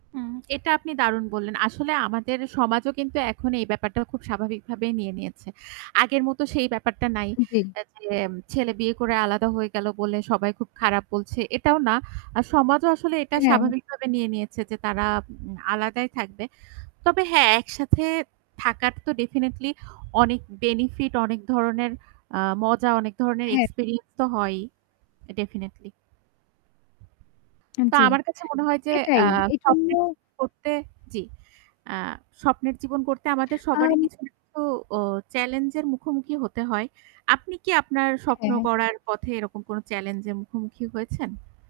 হুম, এটা আপনি দারুন বললেন। আসলে আমাদের সমাজও কিন্তু এখন এই ব্যাপারটা খুব স্বাভাবিকভাবে নিয়ে নিয়েছে। আগের মত সেই ব্যাপারটা নাই হু, জ্বী। যেম ছেলে বিয়ে করে আলাদা হয়ে গেল বলে সবাই খুব খারাপ বলছে, এটাও না। আর সমাজও আসলে এটা হ্যাঁ। স্বাভাবিকভাবে নিয়ে নিয়েছে যে তারা আ আলাদাই থাকবে। তবে হ্যাঁ একসাথে থাকার তো ডেফিনিটলি অনেক বেনিফিট অনেক ধরনের আ মজা অনেক ধরনের হ্যাঁ। এক্সপেরিয়েন্স তো হয়ই। ডেফিনিটলি। তো জ্বী, আমার কাছে মনে হয় যে আ এটাই, এইজন্য [unintelligible] করতে, জী আ স্বপ্নের জীবন করতে আমাদের আ সবারই কিছু না কিছু ওহ চেলেঞ্জ এর মুখোমুখি হতে হয়। আপনি কি আপনার স্বপ্ন হ্যাঁ। গড়ার পথে এরকম কোনো চেলেঞ্জ এর মুখোমুখি হয়েছেন?